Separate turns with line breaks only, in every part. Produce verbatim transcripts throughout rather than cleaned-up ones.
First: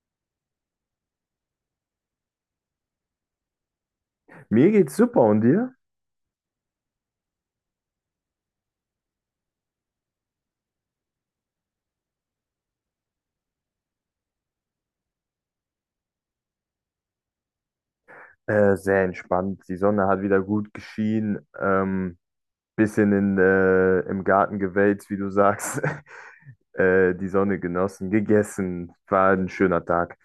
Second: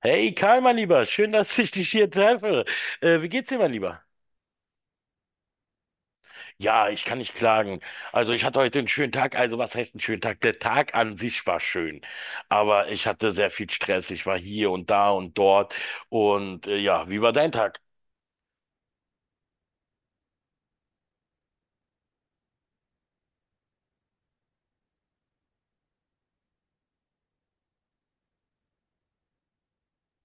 Hey Karl, mein Lieber, schön, dass ich dich hier treffe. Äh, wie geht's dir, mein Lieber?
Mir geht's super, und dir?
Ja, ich kann nicht klagen. Also ich hatte heute einen schönen Tag. Also was heißt einen schönen Tag? Der Tag an sich war schön, aber ich hatte sehr viel Stress. Ich war hier und da und dort. Und äh, ja, wie war dein Tag?
Äh, sehr entspannt. Die Sonne hat wieder gut geschienen. Ähm, bisschen in, äh, im Garten gewälzt, wie du sagst. Äh, die Sonne genossen, gegessen. War ein schöner Tag.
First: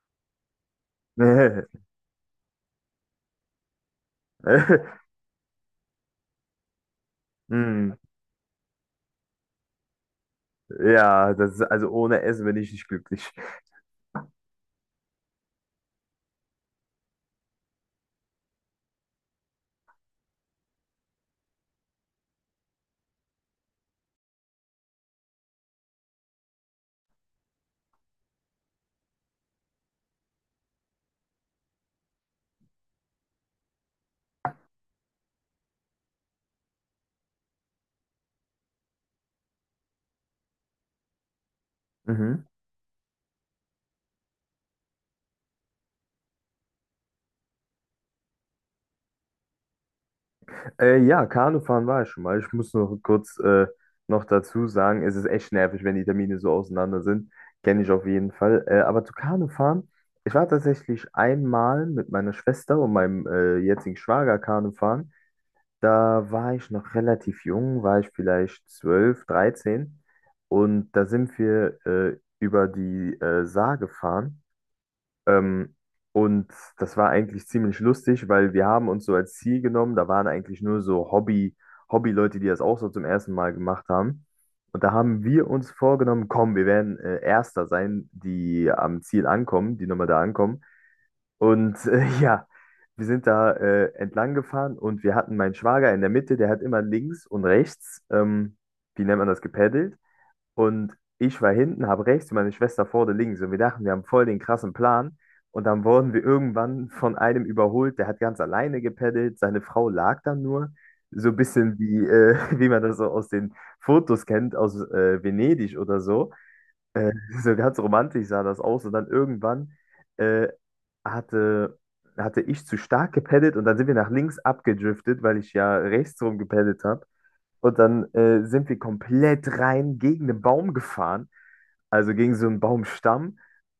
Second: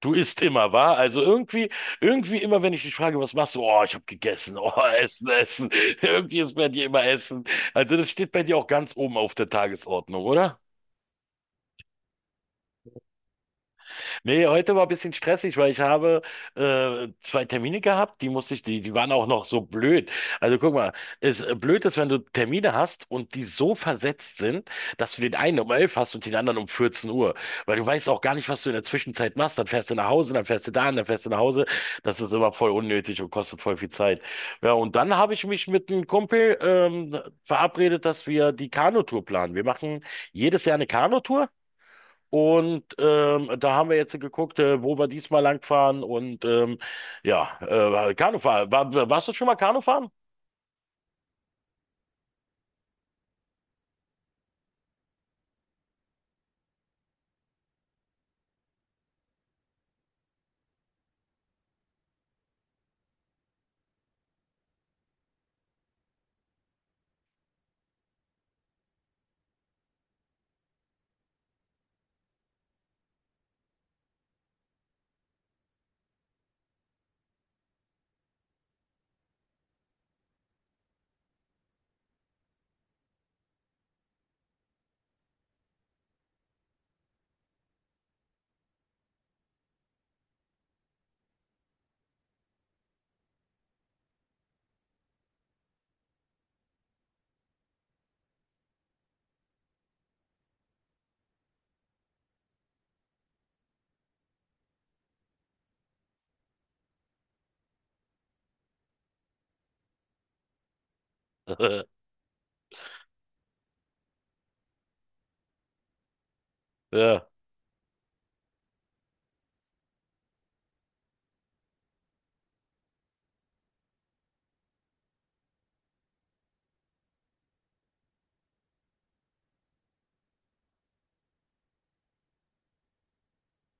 Du isst immer, wahr? Also irgendwie, irgendwie immer, wenn ich dich frage, was machst du? Oh, ich habe gegessen. Oh, Essen, Essen. Irgendwie ist bei dir immer Essen.
Hm,
Also das steht bei dir auch ganz oben auf der Tagesordnung, oder?
ja, das ist, also ohne Essen bin ich nicht glücklich.
Nee, heute war ein bisschen stressig, weil ich habe äh, zwei Termine gehabt, die musste ich, die, die waren auch noch so blöd. Also guck mal, es äh, blöd ist, wenn du Termine hast und die so versetzt sind, dass du den einen um elf hast und den anderen um vierzehn Uhr, weil du weißt auch gar nicht, was du in der Zwischenzeit machst. Dann fährst du nach Hause, dann fährst du dahin, dann fährst du nach Hause. Das ist immer voll unnötig und kostet voll viel Zeit. Ja, und dann habe ich mich mit einem Kumpel ähm, verabredet, dass wir die Kanutour planen. Wir machen jedes Jahr eine Kanutour.
Mhm.
Und ähm, da haben wir jetzt geguckt, äh, wo wir diesmal langfahren. Und ähm, ja, äh, Kanufahren. War, warst du schon mal Kanufahren?
Äh, ja, Kanufahren war ich schon mal. Ich muss noch kurz äh, noch dazu sagen, es ist echt nervig, wenn die Termine so auseinander sind. Kenne ich auf jeden Fall. Äh, aber zu Kanufahren, ich war tatsächlich einmal mit meiner Schwester und meinem äh, jetzigen Schwager Kanufahren. Da war ich noch relativ jung, war ich vielleicht zwölf, dreizehn, und da sind wir äh, über die äh, Saar gefahren. Ähm, und das war eigentlich ziemlich lustig, weil wir haben uns so als Ziel genommen, da waren eigentlich nur so Hobby, Hobby-Leute, die das auch so zum ersten Mal gemacht haben. Und da haben wir uns vorgenommen, komm, wir werden äh, Erster sein, die am Ziel ankommen, die nochmal da ankommen. Und äh, ja, wir sind da äh, entlang gefahren, und wir hatten meinen Schwager in der Mitte, der hat immer links und rechts, ähm, wie nennt man das, gepaddelt. Und ich war hinten, habe rechts und meine Schwester vorne links. Und wir dachten, wir haben voll den krassen Plan. Und dann wurden wir irgendwann von einem überholt, der hat ganz alleine gepeddelt. Seine Frau lag dann nur. So ein bisschen wie, äh, wie man das so aus den Fotos kennt, aus äh, Venedig oder so. Äh,
Ja.
so ganz romantisch sah das aus. Und dann irgendwann äh, hatte, hatte ich zu stark gepeddelt, und dann sind wir nach links abgedriftet, weil ich ja rechts rum gepeddelt habe. Und dann äh, sind wir komplett rein gegen den Baum gefahren, also gegen so einen Baumstamm.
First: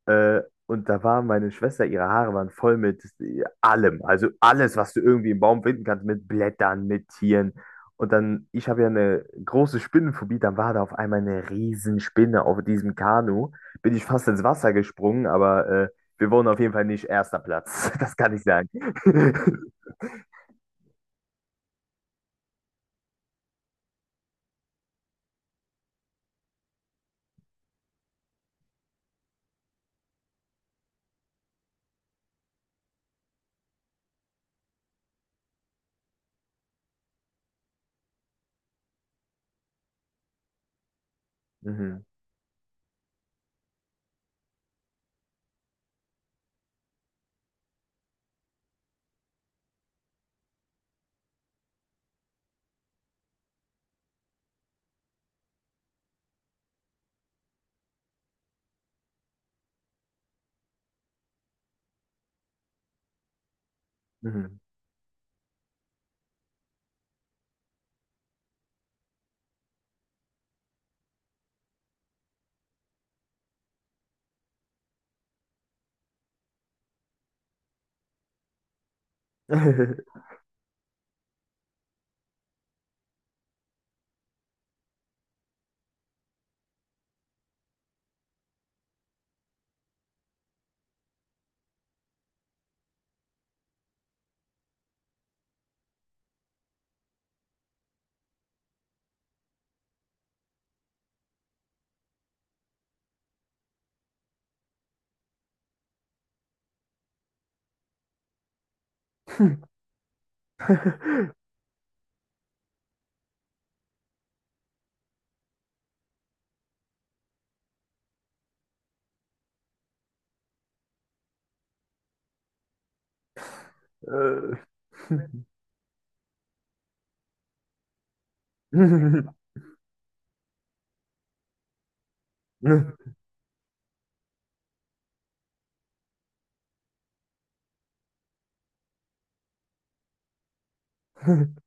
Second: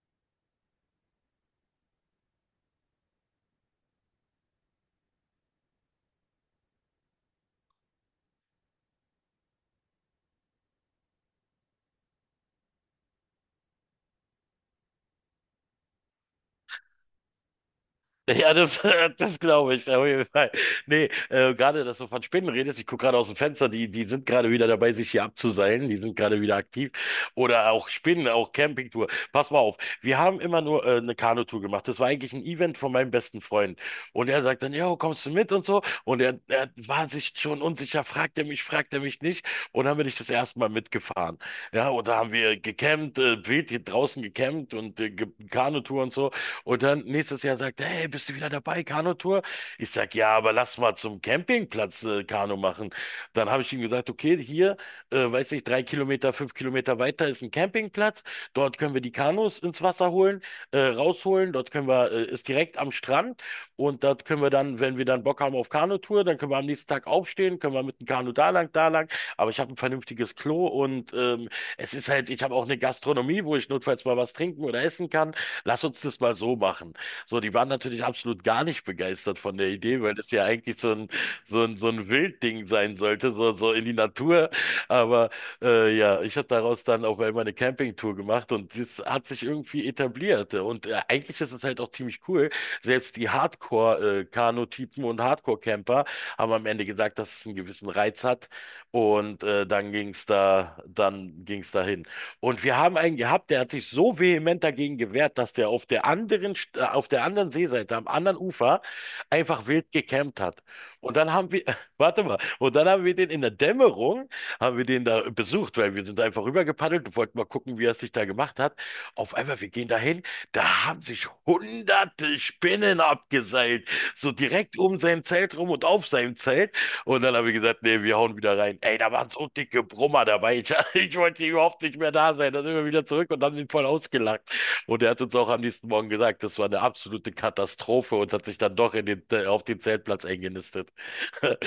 Äh, und da war meine Schwester, ihre Haare waren voll mit äh, allem. Also alles, was du irgendwie im Baum finden kannst, mit Blättern, mit Tieren. Und dann, ich habe ja eine große Spinnenphobie, dann war da auf einmal eine Riesenspinne auf diesem Kanu. Bin ich fast ins Wasser gesprungen, aber äh, wir wurden auf jeden Fall nicht erster Platz. Das kann ich
Ja,
sagen.
das, das glaube ich, auf jeden Fall. Nee, äh, gerade, dass du von Spinnen redest, ich gucke gerade aus dem Fenster, die, die sind gerade wieder dabei, sich hier abzuseilen, die sind gerade wieder aktiv. Oder auch Spinnen, auch Campingtour. Pass mal auf, wir haben immer nur äh, eine Kanutour gemacht. Das war eigentlich ein Event von meinem besten Freund. Und er sagt dann, ja, kommst du mit und so. Und er, er war sich schon unsicher, fragt er mich, fragt er mich nicht. Und dann bin ich das erste Mal mitgefahren. Ja,
Mhm.
und da haben wir gecampt, äh, wild hier draußen gecampt und äh, ge- Kanutour und so. Und dann nächstes Jahr sagt er, hey, bist du wieder dabei, Kanutour? Ich sag, ja, aber lass mal zum Campingplatz äh, Kanu machen. Dann habe ich ihm gesagt, okay, hier, äh, weiß nicht, drei Kilometer, fünf Kilometer weiter ist ein Campingplatz. Dort können wir die Kanus ins Wasser holen, äh, rausholen. Dort können wir, äh, ist direkt am Strand. Und dort können wir
Mhm.
dann, wenn wir dann Bock haben auf Kanutour, dann können wir am nächsten Tag aufstehen, können wir mit dem Kanu da lang, da lang. Aber ich habe ein vernünftiges Klo und ähm, es ist halt, ich habe auch eine Gastronomie, wo ich notfalls mal was trinken oder essen kann Lass uns das mal so machen. So, die waren natürlich absolut gar nicht begeistert von der Idee, weil das ja eigentlich so ein, so ein, so ein Wildding sein sollte, so, so in die Natur. Aber äh, ja, ich habe daraus dann auf einmal eine Campingtour gemacht und das hat sich irgendwie etabliert. Und äh, eigentlich ist es halt auch ziemlich cool. Selbst die Hardcore-Kanu-Typen und Hardcore-Camper haben am Ende gesagt, dass es einen gewissen Reiz hat. Und äh, dann ging's da, dann ging's dahin. Und wir haben einen gehabt, der hat sich so vehement dagegen gewehrt, dass der auf der anderen, St- äh, auf der anderen Seeseite, am anderen Ufer, einfach wild gecampt hat. Und dann haben wir, warte mal, und dann haben wir den in der Dämmerung, haben wir den da besucht, weil wir sind einfach rübergepaddelt und wollten mal gucken, wie er es sich da gemacht hat. Auf einmal, wir gehen dahin, da haben sich hunderte Spinnen abgeseilt, so
Äh,
direkt um sein Zelt rum und auf seinem Zelt. Und dann habe ich gesagt, nee, wir hauen wieder rein. Ey, da waren so dicke Brummer dabei. Ich, ich wollte hier überhaupt nicht mehr da sein. Dann sind wir wieder zurück und haben ihn voll ausgelacht. Und er hat uns auch am nächsten Morgen gesagt, das war eine absolute Katastrophe und hat sich dann doch in den, äh, auf den Zeltplatz eingenistet.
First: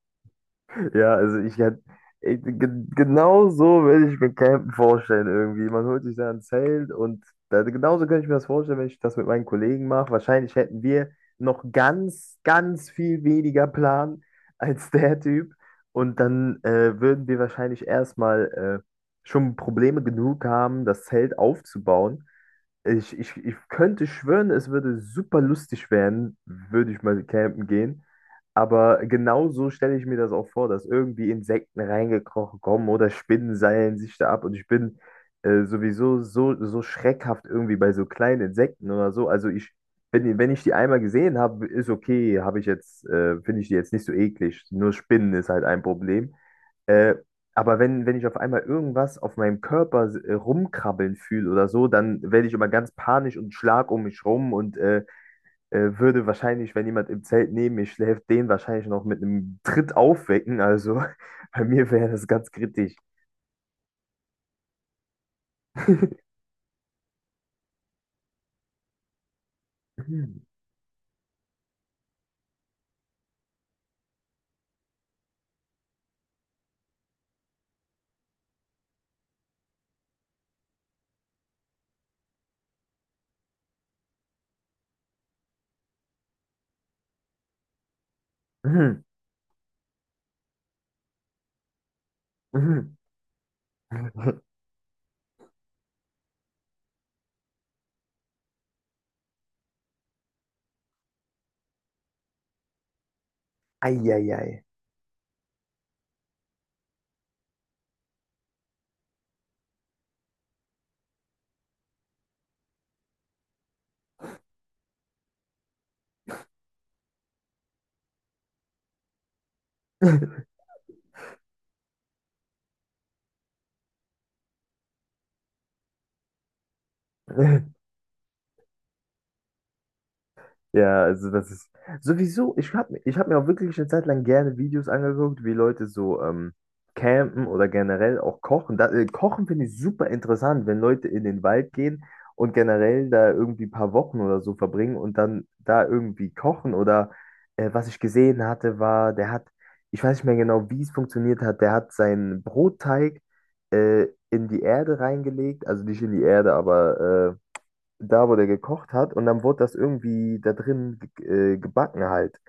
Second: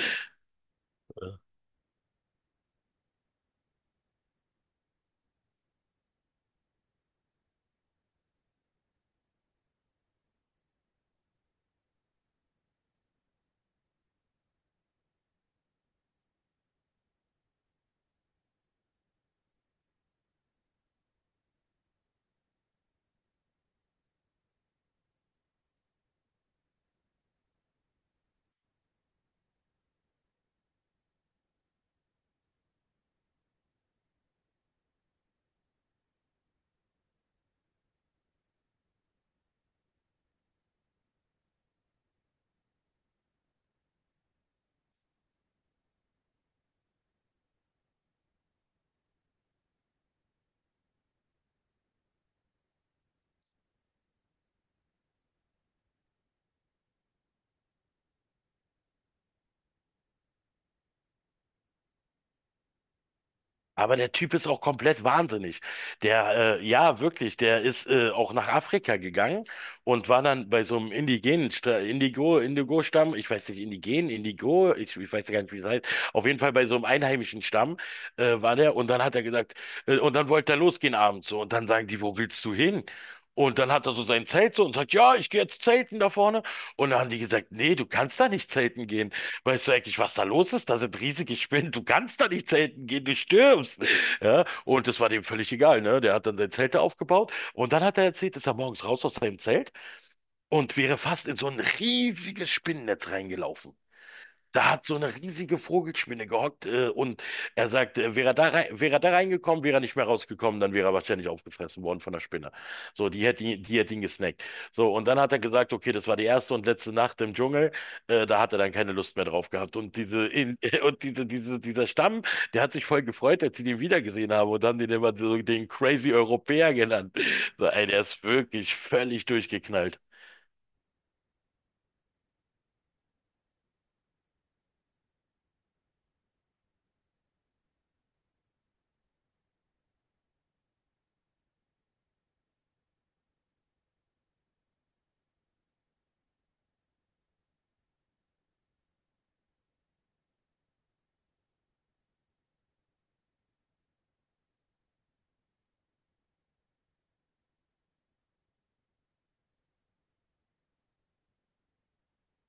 ja, also ich hätte ich- ge- genau so würde ich mir Campen vorstellen irgendwie. Man holt sich da ein Zelt, und da, genauso könnte ich mir das vorstellen, wenn ich das mit meinen Kollegen mache. Wahrscheinlich hätten wir noch ganz, ganz viel weniger Plan als der Typ. Und dann äh, würden wir wahrscheinlich erstmal äh, schon Probleme genug haben, das Zelt aufzubauen. Ich, ich, ich könnte schwören, es würde super lustig werden, würde ich mal campen gehen. Aber genau so stelle ich mir das auch vor, dass irgendwie Insekten reingekrochen kommen oder Spinnen seilen sich da ab. Und ich bin äh, sowieso so, so schreckhaft irgendwie bei so kleinen Insekten oder so. Also ich, wenn, wenn ich die einmal gesehen habe, ist okay, habe ich jetzt, äh, finde ich die jetzt nicht so eklig. Nur Spinnen ist halt ein Problem. Äh, aber wenn, wenn ich auf einmal irgendwas auf meinem Körper äh, rumkrabbeln fühle oder so, dann werde ich immer ganz panisch und schlag um mich rum, und äh, äh, würde wahrscheinlich, wenn jemand im Zelt neben mir schläft, den wahrscheinlich noch mit einem Tritt aufwecken. Also bei mir wäre das ganz kritisch.
Aber der Typ ist auch komplett wahnsinnig. Der, äh, ja, wirklich, der ist äh, auch nach Afrika gegangen und war dann bei so einem indigenen Sta- Indigo, Indigo-Stamm, ich weiß nicht, Indigen, Indigo, ich, ich weiß ja gar nicht, wie es heißt. Auf jeden Fall bei so einem einheimischen Stamm äh, war der und dann hat er gesagt, äh, und dann wollte er losgehen abends so und dann sagen die, wo willst du hin? Und dann hat er so sein Zelt so und sagt, ja, ich gehe jetzt zelten da vorne. Und dann haben die gesagt, nee, du kannst da nicht zelten Weißt du eigentlich, was da los ist? Da sind riesige Spinnen. Du kannst da nicht zelten gehen, du stirbst. Ja, und das war dem völlig egal, ne? Der hat dann sein Zelt da aufgebaut und dann hat er erzählt, ist er morgens raus aus seinem Zelt und wäre fast in so ein riesiges Spinnennetz reingelaufen.
Eieiei.
Da hat so eine riesige Vogelspinne gehockt äh, und er sagt, äh, wäre er da rein, wäre er da reingekommen, wäre er nicht mehr rausgekommen, dann wäre er wahrscheinlich aufgefressen worden von der Spinne. So, die hätte ihn, die hätte ihn gesnackt. So, und dann hat er gesagt, okay, das war die erste und letzte Nacht im Dschungel, äh, da hat er dann keine Lust mehr drauf gehabt. Und diese, in, und diese, diese, dieser Stamm, der hat sich voll gefreut, als sie den wiedergesehen haben und haben den immer so den Crazy Europäer genannt. So, ey, der ist wirklich völlig durchgeknallt.
Ja, also das ist sowieso, ich habe ich hab mir auch wirklich eine Zeit lang gerne Videos angeguckt, wie Leute so ähm, campen oder generell auch kochen. Da, äh, Kochen finde ich super interessant, wenn Leute in den Wald gehen und generell da irgendwie ein paar Wochen oder so verbringen und dann da irgendwie kochen. Oder äh, was ich gesehen hatte, war, der hat, ich weiß nicht mehr genau, wie es funktioniert hat, der hat seinen Brotteig äh, in die Erde reingelegt, also nicht in die Erde, aber äh, da, wo der gekocht hat, und dann wurde das irgendwie da drin ge- äh, gebacken halt.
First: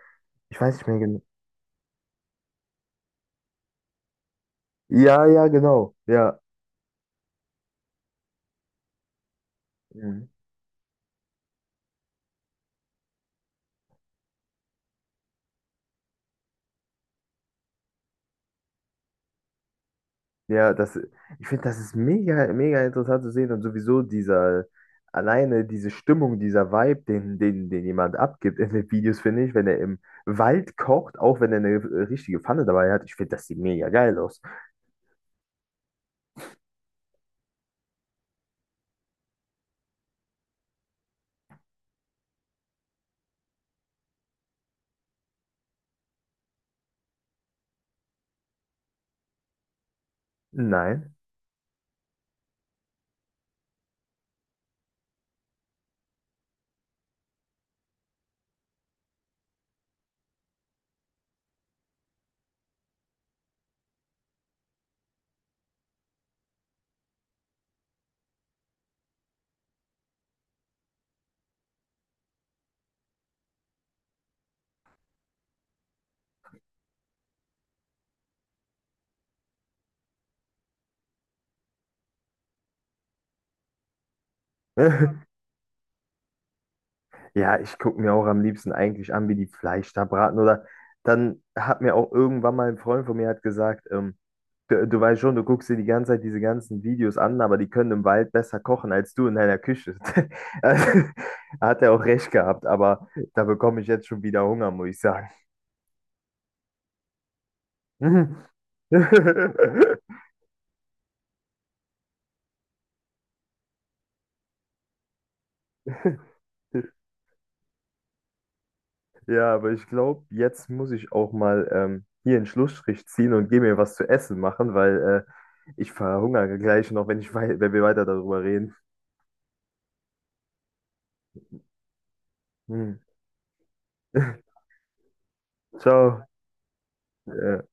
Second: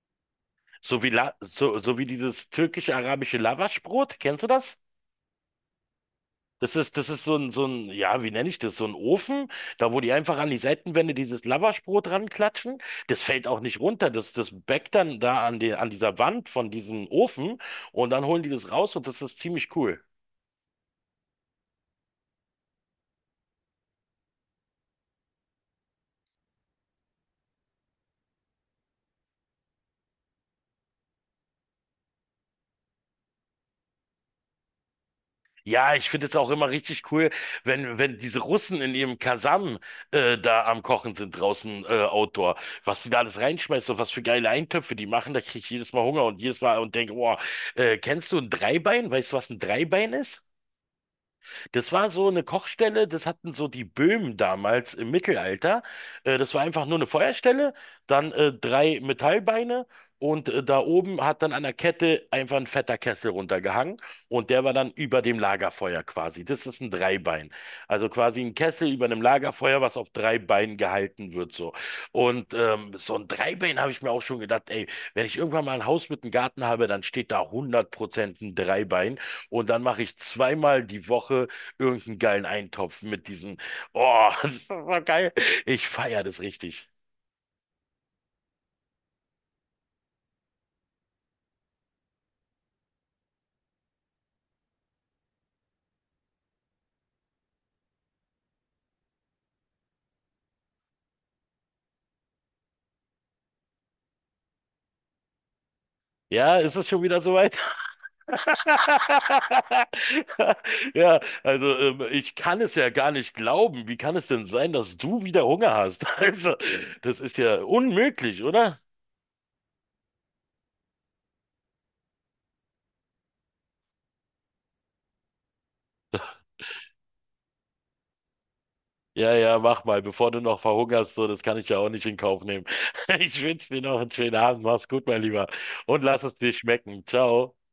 Ich weiß nicht mehr
So wie,
genau.
La so, so wie dieses türkisch-arabische Lavaschbrot, kennst du das?
Ja, ja, genau. Ja.
Das ist, das ist so ein, so ein, ja, wie nenne ich das? So ein Ofen, da wo die
Mhm.
einfach an die Seitenwände dieses Lavaschbrot ranklatschen. Das fällt auch nicht runter. Das, das backt dann da an die, an dieser Wand von diesem Ofen und dann holen die das raus und das ist ziemlich cool.
Ja, das, ich finde, das ist mega, mega interessant zu sehen, und sowieso dieser, alleine diese Stimmung, dieser Vibe, den, den, den jemand abgibt in den Videos, finde ich, wenn er im Wald kocht, auch wenn er eine äh, richtige Pfanne dabei hat, ich finde, das sieht mega geil aus.
Ja, ich finde es auch immer richtig cool, wenn, wenn diese Russen in ihrem Kasam äh, da am Kochen sind draußen äh, Outdoor. Was die da alles reinschmeißen und was für geile Eintöpfe die machen, da kriege ich jedes Mal Hunger und jedes Mal und denke, boah, äh, kennst du ein Dreibein? Weißt du, was ein Dreibein ist?
Nein.
Das war so eine Kochstelle, das hatten so die Böhmen damals im Mittelalter. Äh, das war einfach nur eine Feuerstelle, dann äh, drei Metallbeine und äh, da oben hat dann an der Kette einfach ein fetter Kessel runtergehangen und der war dann über dem Lagerfeuer quasi. Das ist ein Dreibein. Also quasi ein Kessel über einem Lagerfeuer, was auf drei Beinen gehalten wird so. Und ähm, so ein Dreibein habe ich mir auch schon gedacht, ey, wenn ich irgendwann mal ein Haus mit einem Garten habe, dann steht da hundert Prozent ein Dreibein. Und dann mache ich zweimal die Woche irgendeinen geilen Eintopf mit diesem, oh, das ist so geil. Ich feiere das richtig.
Ja, ich gucke mir auch am liebsten eigentlich an, wie die Fleisch da braten. Oder dann hat mir auch irgendwann mal ein Freund von mir hat gesagt, ähm, du, du weißt schon, du guckst dir die ganze Zeit diese ganzen Videos an, aber die können im Wald besser kochen als du in deiner Küche. Also, hat er auch recht gehabt, aber da bekomme ich jetzt schon wieder Hunger, muss ich sagen.
Ja, ist es schon wieder soweit? Ja, also ähm, ich kann es ja gar nicht glauben. Wie kann es denn sein, dass du wieder Hunger hast? Also, das ist ja unmöglich, oder?
Ja, aber ich glaube, jetzt muss ich auch mal ähm, hier einen Schlussstrich ziehen und gehe mir was zu essen machen, weil äh, ich verhungere gleich noch, wenn ich wei wenn wir weiter darüber reden.
Ja, ja, mach mal, bevor du noch verhungerst, so, das kann ich ja auch nicht in Kauf nehmen.
Hm.
Ich wünsche dir noch einen schönen Abend. Mach's gut, mein Lieber. Und lass
Ciao.
es dir schmecken. Ciao.
Äh,